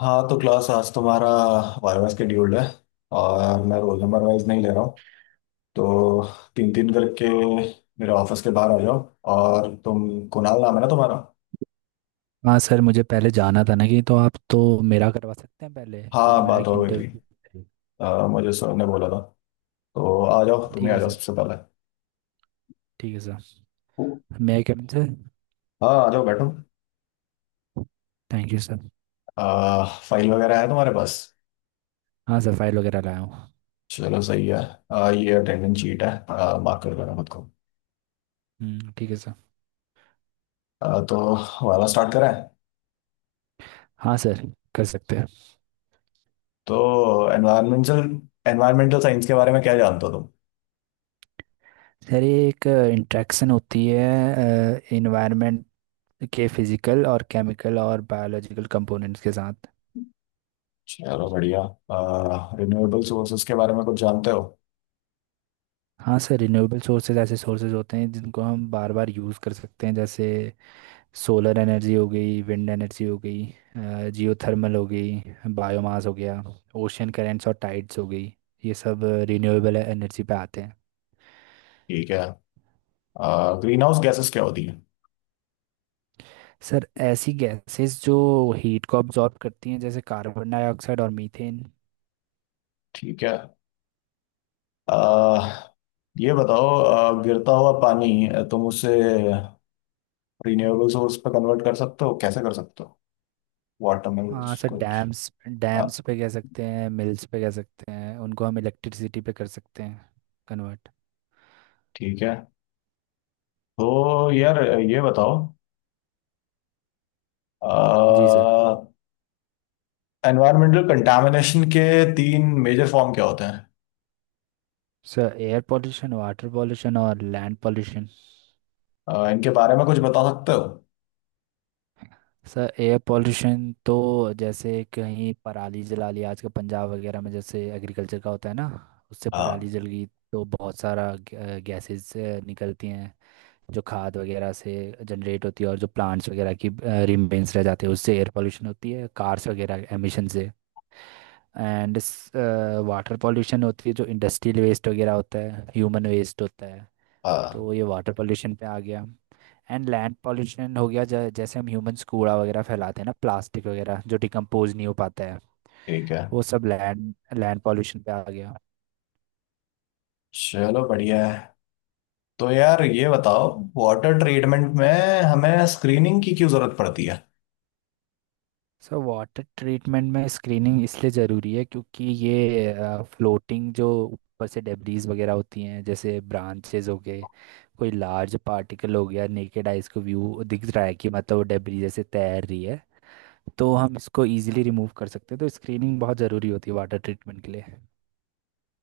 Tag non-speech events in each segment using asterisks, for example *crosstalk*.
हाँ, तो क्लास आज तुम्हारा वायवा शेड्यूल्ड है। और मैं रोल नंबर वाइज नहीं ले रहा हूँ, तो तीन तीन करके मेरे ऑफिस के बाहर आ जाओ। और तुम, कुणाल नाम है ना तुम्हारा? हाँ सर, मुझे पहले जाना था ना कि, तो आप तो मेरा करवा सकते हैं पहले, क्योंकि हाँ, मेरा बात एक हो गई थी। इंटरव्यू। मुझे सर ने बोला था। तो आ जाओ, तुम ठीक ही आ है जाओ सर। सबसे पहले। ठीक है सर। मैं कैबिन सर। हाँ, आ जाओ, बैठो। Thank you sir. फाइल वगैरह है तुम्हारे पास? हाँ सर, फाइल वगैरह लाया हूँ। चलो, सही है। ये अटेंडेंस शीट है। मार्क कर देना खुद को। ठीक है सर। तो वाला स्टार्ट करें? हाँ सर, कर सकते हैं। तो एनवायरमेंटल एनवायरमेंटल साइंस के बारे में क्या जानते हो तुम? सर ये एक इंट्रैक्शन होती है इन्वायरमेंट के फिजिकल और केमिकल और बायोलॉजिकल कंपोनेंट्स के साथ। चलो, बढ़िया। रिन्यूएबल सोर्सेज के बारे में कुछ जानते हो? हाँ सर, रिन्यूएबल सोर्सेज ऐसे सोर्सेज होते हैं जिनको हम बार बार यूज़ कर सकते हैं, जैसे सोलर एनर्जी हो गई, विंड एनर्जी हो गई, जियो थर्मल हो गई, बायोमास हो गया, ओशियन करेंट्स और टाइड्स हो गई। ये सब रिन्यूएबल एनर्जी पे आते हैं। ठीक है। ग्रीन हाउस गैसेस क्या होती है? सर ऐसी गैसेस जो हीट को अब्जॉर्ब करती हैं, जैसे कार्बन डाइऑक्साइड और मीथेन। ठीक है। अह, ये बताओ, गिरता हुआ पानी, तुम उसे रिन्यूएबल सोर्स पे कन्वर्ट कर सकते हो, कैसे कर सकते हो? वाटर में हाँ कुछ सर, कुछ। डैम्स डैम्स हाँ, पे कह सकते हैं, मिल्स पे कह सकते हैं, उनको हम इलेक्ट्रिसिटी पे कर सकते हैं कन्वर्ट। ठीक है। तो यार, ये बताओ, जी सर। एनवायरमेंटल कंटामिनेशन के तीन मेजर फॉर्म क्या होते हैं? Sir air pollution, water pollution और लैंड पॉल्यूशन। इनके बारे में कुछ बता सकते हो? सर एयर पोल्यूशन तो जैसे कहीं पराली जला लिया आजकल पंजाब वगैरह में, जैसे एग्रीकल्चर का होता है ना, उससे पराली हाँ, जल गई, तो बहुत सारा गैसेस निकलती हैं जो खाद वगैरह से जनरेट होती है, और जो प्लांट्स वगैरह की रिमेन्स रह जाते हैं उससे एयर पोल्यूशन होती है, कार्स वगैरह एमिशन से। एंड वाटर पोल्यूशन होती है जो इंडस्ट्रियल वेस्ट वगैरह होता है, ह्यूमन वेस्ट होता है, हाँ, तो ये वाटर पोल्यूशन पे आ गया। एंड लैंड पॉल्यूशन हो गया जैसे हम ह्यूमंस कूड़ा वगैरह फैलाते हैं ना, प्लास्टिक वगैरह जो डिकम्पोज नहीं हो पाता है, ठीक है। वो सब लैंड लैंड पॉल्यूशन पे आ गया। चलो, बढ़िया है। तो यार, ये बताओ, वाटर ट्रीटमेंट में हमें स्क्रीनिंग की क्यों जरूरत पड़ती है? सो वाटर ट्रीटमेंट में स्क्रीनिंग इसलिए ज़रूरी है क्योंकि ये फ्लोटिंग जो ऊपर से डेब्रीज वगैरह होती हैं, जैसे ब्रांचेज हो गए, कोई लार्ज पार्टिकल हो गया, नेकेड आइज को व्यू दिख रहा है कि मतलब वो डेब्रीज जैसे तैर रही है, तो हम इसको इजीली रिमूव कर सकते हैं। तो स्क्रीनिंग बहुत ज़रूरी होती है वाटर ट्रीटमेंट के लिए।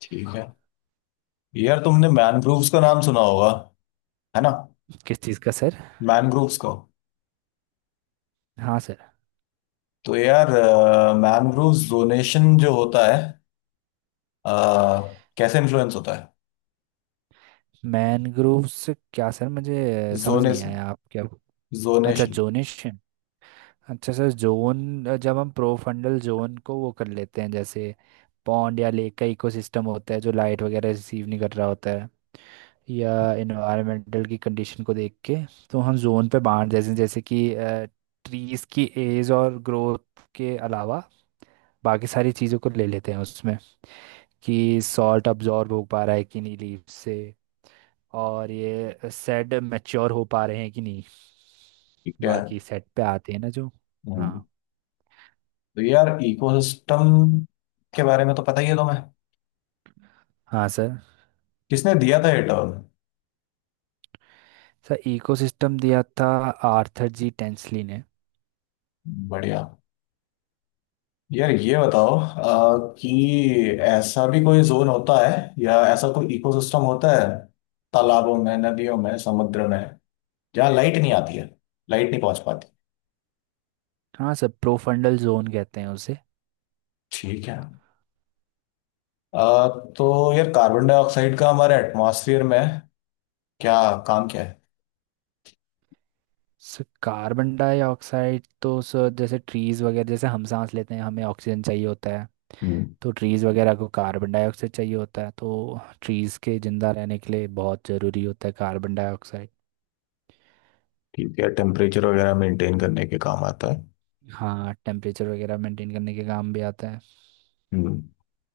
ठीक है। यार, तुमने मैनग्रोव्स का नाम सुना होगा, है ना? किस चीज़ का सर? मैनग्रोव्स को। हाँ सर। तो यार, मैनग्रोव्स जोनेशन जो होता है, अ, कैसे इन्फ्लुएंस होता है? मैनग्रोव्स क्या सर? मुझे समझ नहीं जोनेस आया आप क्या। अच्छा, जोनेशन जोनिश। अच्छा सर, जोन, जब हम प्रोफंडल जोन को वो कर लेते हैं, जैसे पॉन्ड या लेक का इकोसिस्टम होता है जो लाइट वगैरह रिसीव नहीं कर रहा होता है, या इन्वायरमेंटल की कंडीशन को देख के, तो हम जोन पे बांट देते हैं। जैसे कि ट्रीज की एज और ग्रोथ के अलावा बाकी सारी चीज़ों को ले लेते हैं उसमें, कि सॉल्ट अब्जॉर्ब हो पा रहा है कि नहीं लीफ से, और ये सेड मैच्योर हो पा रहे हैं कि नहीं। ठीक है। बाकी सेट पे आते हैं ना जो। हम्म। हाँ। तो यार, इकोसिस्टम के बारे में तो पता ही है तुम्हें। हाँ सर। किसने दिया था ये टर्म? सर इकोसिस्टम दिया था आर्थर जी टेंसली ने। बढ़िया। यार, ये बताओ, कि ऐसा भी कोई जोन होता है, या ऐसा कोई इकोसिस्टम होता है, तालाबों में, नदियों में, समुद्र में, जहाँ लाइट नहीं आती है, लाइट नहीं पहुंच पाती? हाँ सर, प्रोफंडल जोन कहते हैं उसे। ठीक है। अ, तो यार, कार्बन डाइऑक्साइड का हमारे एटमॉस्फेयर में क्या काम क्या है? सर कार्बन डाइऑक्साइड तो सर, जैसे ट्रीज वगैरह, जैसे हम सांस लेते हैं हमें ऑक्सीजन चाहिए होता है। हम्म। तो ट्रीज़ वगैरह को कार्बन डाइऑक्साइड चाहिए होता है, तो ट्रीज़ के ज़िंदा रहने के लिए बहुत ज़रूरी होता है कार्बन डाइऑक्साइड। ठीक है, टेम्परेचर वगैरह मेंटेन करने के काम आता है। हाँ, टेम्परेचर वगैरह मेंटेन करने के काम भी आता है। हम्म।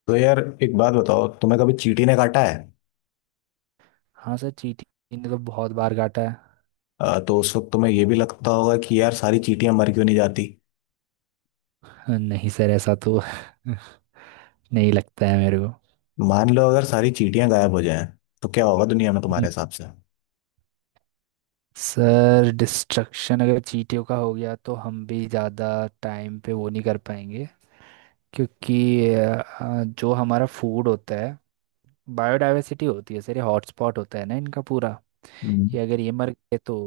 तो यार, एक बात बताओ, तुम्हें कभी चींटी ने काटा है? हाँ सर, चींटी ने तो बहुत बार काटा है। तो उस वक्त तुम्हें ये भी लगता होगा कि यार, सारी चींटियां मर क्यों नहीं जाती? नहीं सर, ऐसा तो *laughs* नहीं लगता है मेरे को। मान लो अगर सारी चींटियां गायब हो जाएं, तो क्या होगा दुनिया में, हम्म, तुम्हारे हिसाब से? सर डिस्ट्रक्शन अगर चींटियों का हो गया, तो हम भी ज़्यादा टाइम पे वो नहीं कर पाएंगे, क्योंकि जो हमारा फूड होता है, बायोडाइवर्सिटी होती है सर, ये हॉटस्पॉट होता है ना इनका पूरा। हम्म। कि अगर ये मर गए तो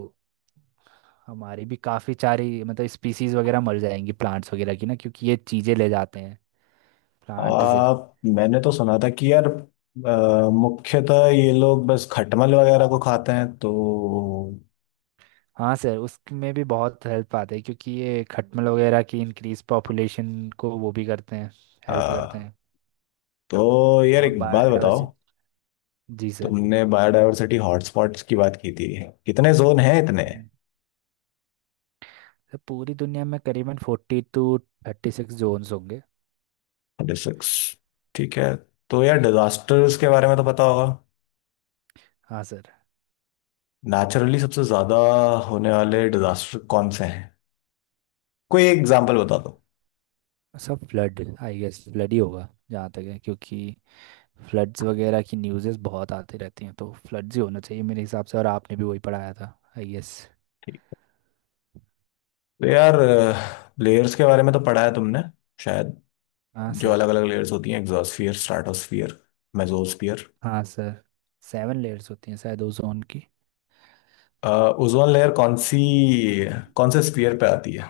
हमारी भी काफ़ी सारी मतलब स्पीसीज वगैरह मर जाएंगी, प्लांट्स वगैरह की ना, क्योंकि ये चीज़ें ले जाते हैं प्लांट से। आ, मैंने तो सुना था कि यार, मुख्यतः ये लोग बस खटमल वगैरह को खाते हैं तो। हाँ सर, उसमें भी बहुत हेल्प आते हैं, क्योंकि ये खटमल वगैरह की इंक्रीज पॉपुलेशन को वो भी करते हैं, हेल्प करते आ, हैं। तो यार, और एक बात बताओ, बायोडाइवर्सिटी। जी सर। तुमने बायोडायवर्सिटी हॉटस्पॉट्स की बात की थी, कितने जोन हैं इतने? हम्म। सर पूरी दुनिया में करीबन 42, 36 जोन्स होंगे। सिक्स। ठीक है। तो यार, डिजास्टर्स के बारे में तो पता होगा। हाँ सर। नेचुरली सबसे ज्यादा होने वाले डिजास्टर कौन से हैं? कोई एग्जांपल बता दो। सब फ्लड आई गेस, फ्लड ही होगा जहाँ तक है, क्योंकि फ्लड्स वगैरह की न्यूज़ेस बहुत आती रहती हैं, तो फ्लड्स ही होना चाहिए मेरे हिसाब से, और आपने भी वही पढ़ाया था आई गेस। तो यार, लेयर्स के बारे में तो पढ़ा है तुमने, शायद। हाँ जो सर। अलग अलग लेयर्स होती हैं, एग्जोस्फियर, स्ट्राटोस्फियर, मेसोस्फियर। हाँ सर। 7 लेयर्स होती हैं शायद ओजोन की। ओजोन लेयर कौन सी, कौन से स्फीयर पे आती है?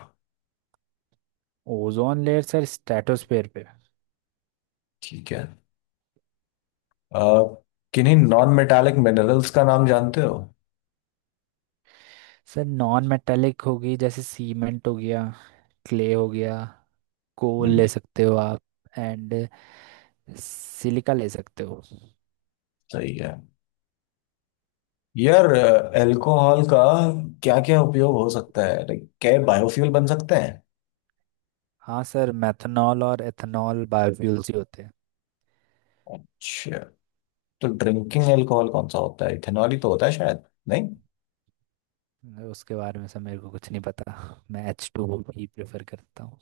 ओजोन लेयर सर स्ट्रेटोस्फेयर पे। ठीक है। अ, किन्हीं नॉन मेटालिक मिनरल्स का नाम जानते हो? सर नॉन मेटालिक होगी, जैसे सीमेंट हो गया, क्ले हो गया, कोल हम्म, ले सकते हो आप, एंड सिलिका ले सकते हो। सही है। यार, अल्कोहल का क्या क्या उपयोग हो सकता है, लाइक क्या बायोफ्यूल बन सकते हैं? हाँ सर, मेथनॉल और एथनॉल बायोफ्यूल्स ही होते। अच्छा, तो ड्रिंकिंग अल्कोहल कौन सा होता है, इथेनॉल ही तो होता है शायद? नहीं। हैं उसके बारे में सर मेरे को कुछ नहीं पता, मैं H2 ही प्रेफर करता हूँ।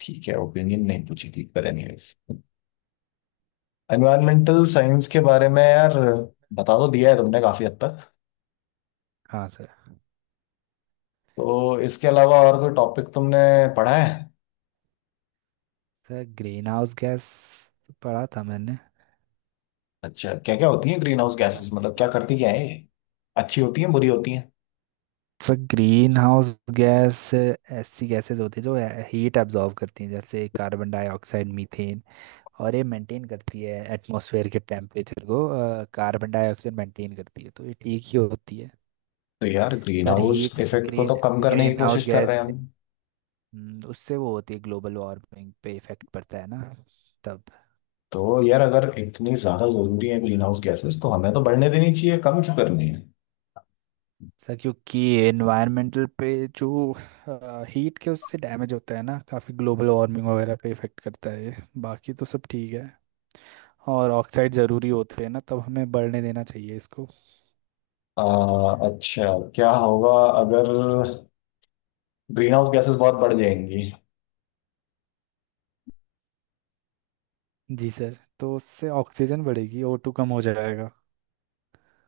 ठीक है, ओपिनियन नहीं पूछी थी, पर एनीवेज। एनवायरमेंटल साइंस के बारे में यार, बता तो दिया है तुमने काफी हद तक। हाँ सर। तो इसके अलावा और कोई टॉपिक तुमने पढ़ा है? सर ग्रीन हाउस गैस पढ़ा था मैंने। अच्छा, क्या क्या होती है ग्रीन हाउस क्या क्या? गैसेस, मतलब क्या करती क्या है ये? अच्छी होती है, बुरी होती है? सर ग्रीन हाउस गैस ऐसी गैसेस होती है जो हीट एब्जॉर्ब करती हैं, जैसे कार्बन डाइऑक्साइड, मीथेन, और ये मेंटेन करती है एटमॉस्फेयर के टेम्परेचर को। कार्बन डाइऑक्साइड मेंटेन करती है तो ये ठीक ही होती है। तो यार, ग्रीन पर हाउस हीट इफेक्ट को तो ग्रीन कम करने की ग्रीन हाउस कोशिश कर रहे गैस हैं से- हम। उससे वो होती है, ग्लोबल वार्मिंग पे इफेक्ट पड़ता है ना तब। तो यार, अगर इतनी ज्यादा जरूरी है ग्रीन हाउस गैसेस, तो हमें तो बढ़ने देनी चाहिए, कम क्यों करनी है? सर क्योंकि एनवायरमेंटल पे जो हीट के उससे डैमेज होता है ना काफ़ी, ग्लोबल वार्मिंग वगैरह पे इफेक्ट करता है ये, बाकी तो सब ठीक है। और ऑक्साइड ज़रूरी होते हैं ना तब हमें बढ़ने देना चाहिए इसको। आ, अच्छा, क्या होगा अगर ग्रीन हाउस गैसेस बहुत बढ़ जाएंगी? जी सर, तो उससे ऑक्सीजन बढ़ेगी, O2 कम हो जाएगा।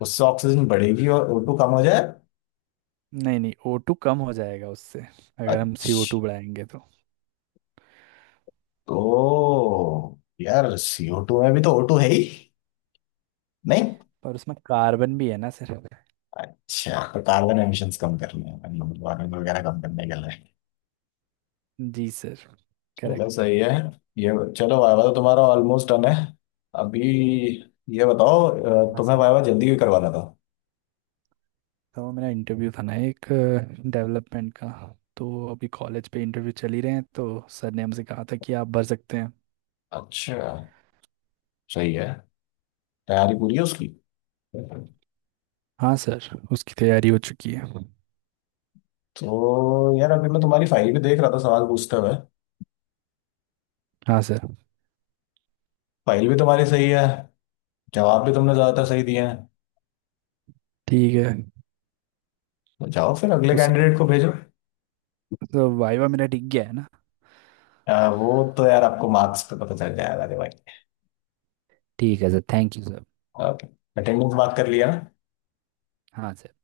उससे ऑक्सीजन बढ़ेगी और ओ2 कम हो जाए? नहीं नहीं, O2 कम हो जाएगा उससे, अगर हम सी ओ अच्छा, टू बढ़ाएंगे तो। ओ यार, सीओ टू में भी तो O2 है ही नहीं? पर उसमें कार्बन भी है ना सर। अच्छा, तो कार्बन एमिशंस कम करने हैं, वार्मिंग वगैरह कम करने के लिए। जी सर, चलो, करेक्ट। सही है। ये, चलो वाइवा तो तुम्हारा ऑलमोस्ट डन है। अभी ये बताओ, हाँ तुम्हें सर, वाइवा जल्दी भी करवाना था? तो मेरा इंटरव्यू था ना एक डेवलपमेंट का, तो अभी कॉलेज पे इंटरव्यू चल ही रहे हैं, तो सर ने हमसे कहा था कि आप भर सकते हैं। अच्छा, सही है। तैयारी पूरी है उसकी? हाँ सर, उसकी तैयारी हो चुकी है। तो यार, अभी मैं तुम्हारी फाइल भी देख रहा था सवाल पूछते हुए। हाँ सर। फाइल भी तुम्हारी सही है, जवाब भी तुमने ज्यादातर सही दिए हैं। ठीक है तो जाओ फिर, अगले तो सर, कैंडिडेट को भेजो। तो वाइवा मेरा टिक गया है ना? वो तो यार, आपको मार्क्स पे पता चल जाएगा, अरे भाई। ठीक है sir, thank you sir. Attendance बात कर लिया ना? हाँ सर।